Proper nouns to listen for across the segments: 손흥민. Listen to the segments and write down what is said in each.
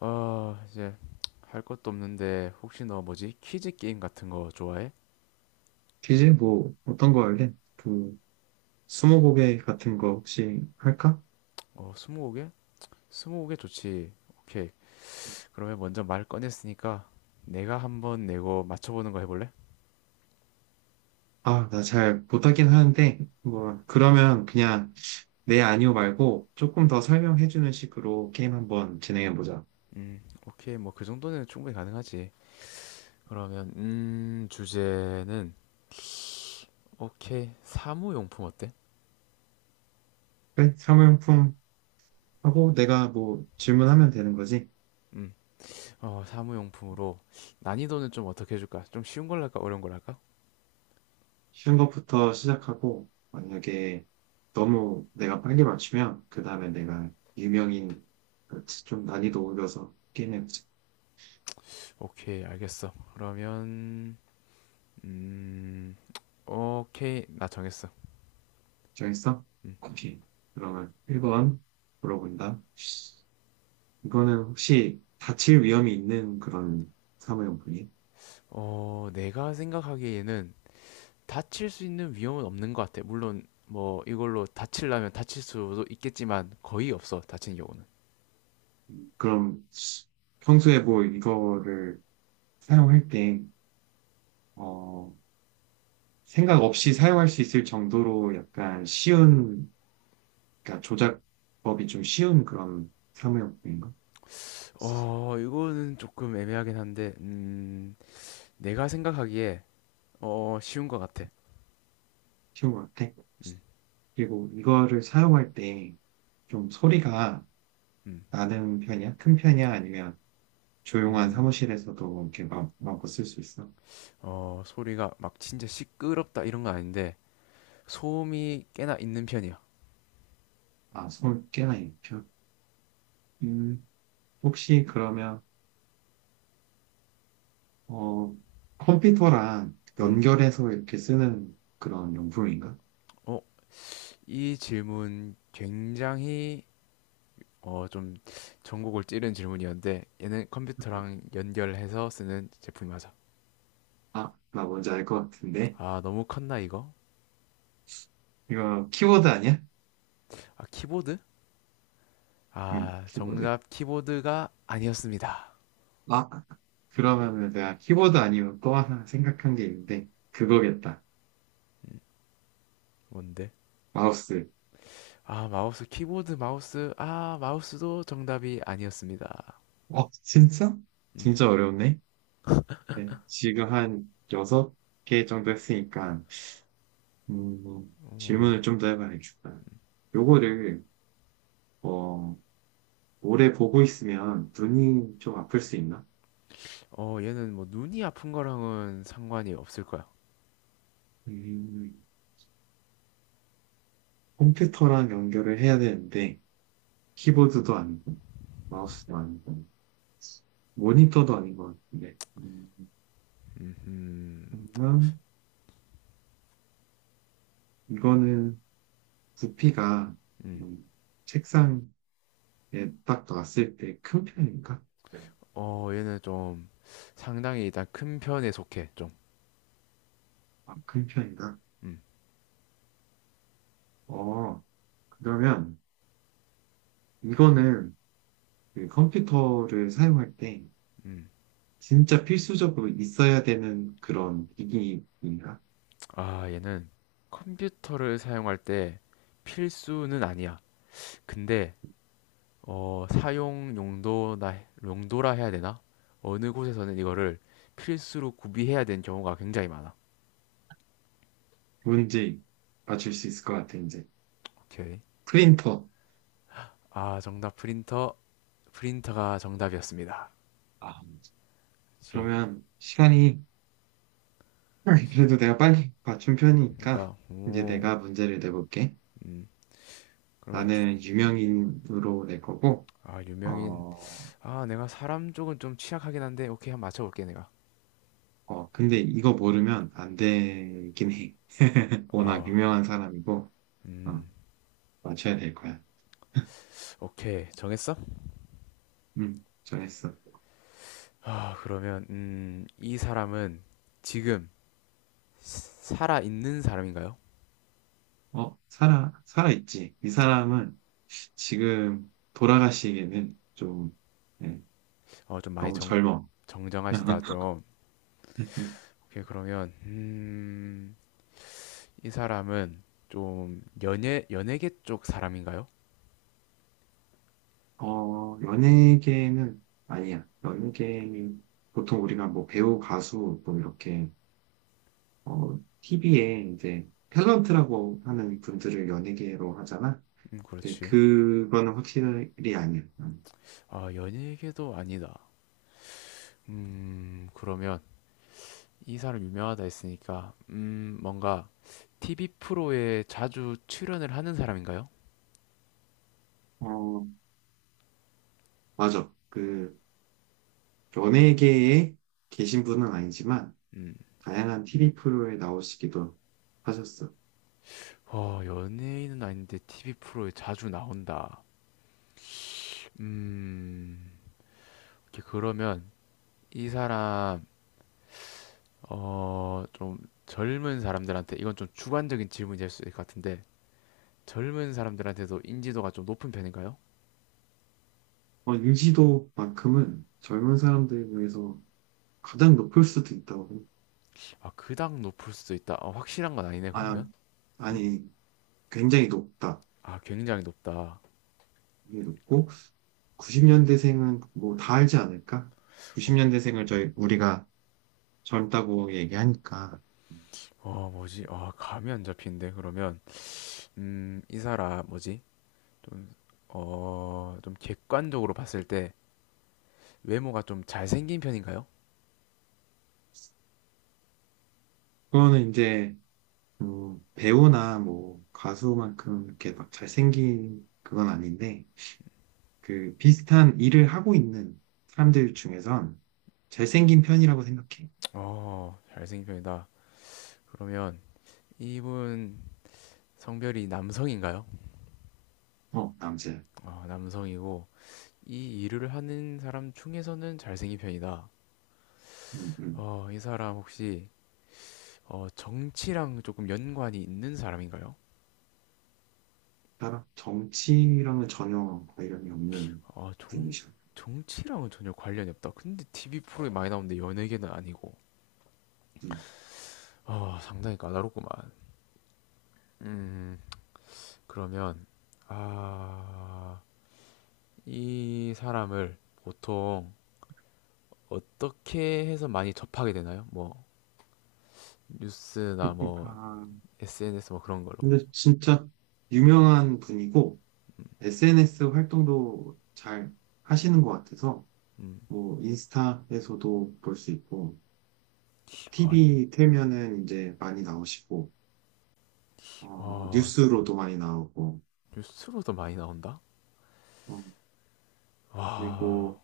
아, 이제 할 것도 없는데 혹시 너 뭐지? 퀴즈 게임 같은 거 좋아해? 퀴즈? 어떤 거 할래? 스무고개 같은 거 혹시 할까? 어, 스무고개? 스무고개 좋지. 오케이. 그러면 먼저 말 꺼냈으니까 내가 한번 내고 맞춰보는 거 해볼래? 아, 나 잘 못하긴 하는데, 뭐, 그러면 그냥 네, 아니요 말고 조금 더 설명해주는 식으로 게임 한번 진행해보자. 오케이. 뭐 그 정도는 충분히 가능하지. 그러면 주제는 오케이. 사무용품 어때? 그래? 사무용품 하고 내가 뭐 질문하면 되는 거지. 음, 어, 사무용품으로 난이도는 좀 어떻게 해줄까? 좀 쉬운 걸로 할까? 어려운 걸로 할까? 쉬운 것부터 시작하고, 만약에 너무 내가 빨리 맞추면, 그 다음에 내가 유명인, 좀 난이도 올려서 게임해보자. 오케이, 알겠어. 그러면 음, 오케이. 나 정했어. 정했어? 오케이. 그러면 1번 물어본다. 이거는 혹시 다칠 위험이 있는 그런 사무용품이? 어, 내가 생각하기에는 다칠 수 있는 위험은 없는 것 같아. 물론 뭐 이걸로 다치려면 다칠 수도 있겠지만 거의 없어, 다친 경우는. 그럼 평소에 뭐 이거를 사용할 때, 어, 생각 없이 사용할 수 있을 정도로 약간 쉬운, 그러니까 조작법이 좀 쉬운 그런 사무용품인가? 어, 이거는 조금 애매하긴 한데, 내가 생각하기에 어, 쉬운 것 같아. 쉬운 것 같아. 그리고 이거를 사용할 때 좀 소리가 음, 나는 편이야? 큰 편이야? 아니면 조용한 음, 사무실에서도 이렇게 마음껏 쓸 수 있어. 어, 소리가 막 진짜 시끄럽다 이런 건 아닌데 소음이 꽤나 있는 편이야. 아, 손 꽤나 익혀. 음, 혹시 그러면, 어, 컴퓨터랑 음, 연결해서 이렇게 쓰는 그런 용품인가? 어, 이 질문 굉장히 어, 좀 전곡을 찌른 질문이었는데 얘는 음. 컴퓨터랑 연결해서 쓰는 제품이 맞아. 아, 나 뭔지 알 것 같은데. 아, 너무 컸나 이거? 이거 키보드 아니야? 아, 키보드? 응, 아, 키보드. 정답 키보드가 아니었습니다. 아, 그러면은 내가 키보드 아니면 또 하나 생각한 게 있는데, 그거겠다. 뭔데? 마우스. 아, 마우스, 키보드, 마우스. 아, 마우스도 정답이 아니었습니다. 어, 진짜? 음, 진짜 어려웠네. 네, 지금 한 여섯 개 정도 했으니까, 음, 뭐, 어, 질문을 좀 더 해봐야겠다. 요거를, 어, 오래 보고 있으면 눈이 좀 아플 수 있나? 어, 얘는 뭐 눈이 아픈 거랑은 상관이 없을 거야. 음, 컴퓨터랑 연결을 해야 되는데, 키보드도 아니고, 마우스도 아니고, 모니터도 아닌 것 같은데. 음, 음, 그러면 이거는 부피가 음. 음, 책상에 딱 놨을 때 큰 편인가? 네. 어, 얘는 좀 상당히 일단 큰 편에 속해, 좀. 아, 큰 편인가? 음, 어, 그러면 이거는 그 컴퓨터를 사용할 때 음. 진짜 필수적으로 있어야 되는 그런 기기인가? 아, 얘는 컴퓨터를 사용할 때 필수는 아니야. 근데 어, 사용 용도나 용도라 해야 되나? 어느 곳에서는 이거를 필수로 구비해야 되는 경우가 굉장히 많아. 뭔지 맞출 수 있을 것 같아, 이제. 오케이. 프린터. 아, 정답 프린터. 프린터가 정답이었습니다. 아, 그렇지. 그러면 시간이, 그래도 내가 빨리 맞춘 편이니까, 그러니까 이제 오, 내가 문제를 내볼게. 음. 그러면 주- 나는 유명인으로 낼 거고, 아, 유명인. 어, 아, 내가 사람 쪽은 좀 취약하긴 한데 오케이 한번 맞춰볼게 내가. 근데 이거 모르면 안 되긴 해. 워낙 아, 유명한 사람이고, 어, 음. 맞춰야 될 거야. 오케이. 정했어? 정했어. 아, 그러면 이 사람은 지금 살아 있는 사람인가요? 어, 살아있지. 이 사람은 지금 돌아가시기에는 좀, 네, 어, 좀 많이 너무 정, 젊어. 정정하시다 좀. 오케이, 그러면 이 사람은 좀 연예계 쪽 사람인가요? 어, 연예계는 아니야. 연예계는 보통 우리가 뭐 배우, 가수, 뭐 이렇게, TV에 이제 탤런트라고 하는 분들을 연예계로 하잖아. 근데 그렇지. 그거는 확실히 아니야. 음. 아, 연예계도 아니다. 그러면 이 사람 유명하다 했으니까 뭔가 TV 프로에 자주 출연을 하는 사람인가요? 어, 맞아. 연예계에 계신 분은 아니지만, 음. 다양한 TV 프로에 나오시기도 하셨어요. 어, 연예인은 아닌데 TV 프로에 자주 나온다. 음. 이렇게 그러면 이 사람 어 좀 젊은 사람들한테 이건 좀 주관적인 질문이 될 수 있을 것 같은데 젊은 사람들한테도 인지도가 좀 높은 편인가요? 어, 인지도만큼은 젊은 사람들 중에서 가장 높을 수도 있다고 생각- 아 그닥 높을 수도 있다. 어, 확실한 건 아니네 아, 그러면? 응? 아니, 굉장히 높다. 아 굉장히 높다. 굉장히 높고 90년대생은 뭐 다 알지 않을까? 어, 90년대생을 저희 우리가 젊다고 얘기하니까 어, 뭐지? 아 감이 안 잡히는데 그러면 이 사람 뭐지? 좀 어 좀 객관적으로 봤을 때 외모가 좀 잘생긴 편인가요? 그거는 이제 배우나 뭐 가수만큼 이렇게 막 잘생긴 그건 아닌데 그 비슷한 일을 하고 있는 사람들 중에선 잘생긴 편이라고 생각해. 어 잘생긴 편이다. 그러면 이분 성별이 남성인가요? 어, 남자야. 어, 남성이고 이 일을 하는 사람 중에서는 잘생긴 편이다. 음, 음. 어, 이 사람 혹시 어, 정치랑 조금 연관이 있는 사람인가요? 따라 정치랑은 전혀 관련이 없는 어, 정, 분이셔. 정치랑은 전혀 관련이 없다. 근데 TV 프로에 많이 나오는데 연예계는 아니고. 음. 어, 상당히 까다롭구만. 음, 그러면 아, 이 사람을 보통 어떻게 해서 많이 접하게 되나요? 뭐 뉴스나 뭐 파 SNS 뭐 그런 걸로. 근데 진짜 유명한 분이고 SNS 활동도 잘 하시는 것 같아서 음. 뭐 인스타에서도 볼 수 있고 어, TV 틀면은 이제 많이 나오시고 어, 아, 뉴스로도 많이 나오고 뉴스로도 많이 나온다? 어, 와, 그리고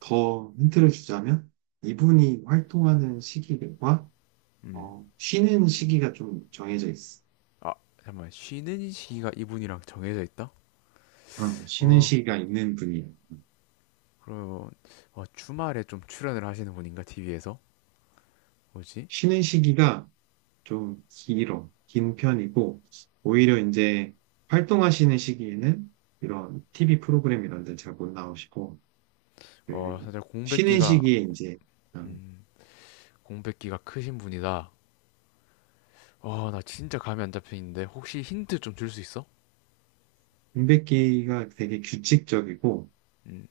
더 힌트를 주자면 이분이 활동하는 시기와 음. 쉬는 시기가 좀 정해져 있어. 아, 잠깐만. 쉬는 시기가 이분이랑 정해져 있다? 어, 쉬는 어, 시기가 있는 분이야. 그러면, 어, 주말에 좀 출연을 하시는 분인가, TV에서? 뭐지? 쉬는 시기가 좀 긴 편이고, 오히려 이제 활동하시는 시기에는 이런 TV 프로그램 이런 데 잘 못 나오시고, 그, 어, 사실 쉬는 공백기가, 시기에 이제, 어, 음, 공백기가 크신 분이다. 와, 나 진짜 감이 안 잡히는데, 혹시 힌트 좀 줄 수 있어? 임백기가 되게 규칙적이고, 음,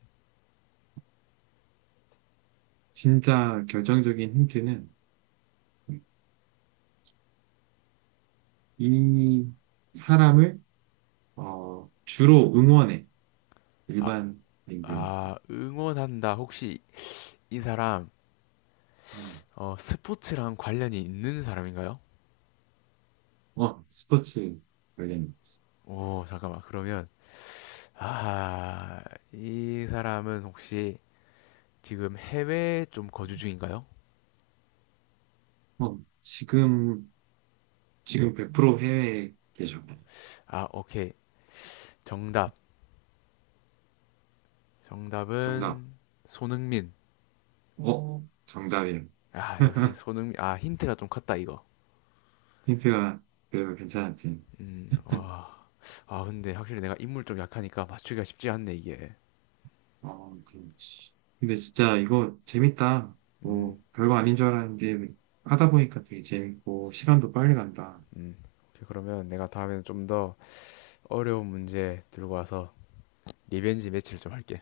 진짜 결정적인 힌트는 이 사람을, 주로 응원해. 아, 일반인들은. 아, 응원한다. 혹시 이 사람, 어, 스포츠랑 관련이 있는 사람인가요? 어, 스포츠 관련. 오, 잠깐만. 그러면, 아, 이 사람은 혹시 지금 해외에 좀 거주 중인가요? 어, 지금 100% 해외에 계셔. 아, 오케이. 정답. 정답. 정답은 손흥민. 어, 정답이에요. 아, 역시 손흥민. 아, 힌트가 좀 컸다, 이거. 힌트가 그래도 괜찮았지. 와. 아, 근데 확실히 내가 인물 좀 약하니까 맞추기가 쉽지 않네, 이게. 어, 그럼. 근데 진짜 이거 재밌다. 음, 뭐, 별거 아닌 줄 알았는데, 하다 보니까 되게 재밌고, 시간도 빨리 간다. 음. 오케이, 그러면 내가 다음에는 좀 더 어려운 문제 들고 와서 리벤지 매치를 좀 할게.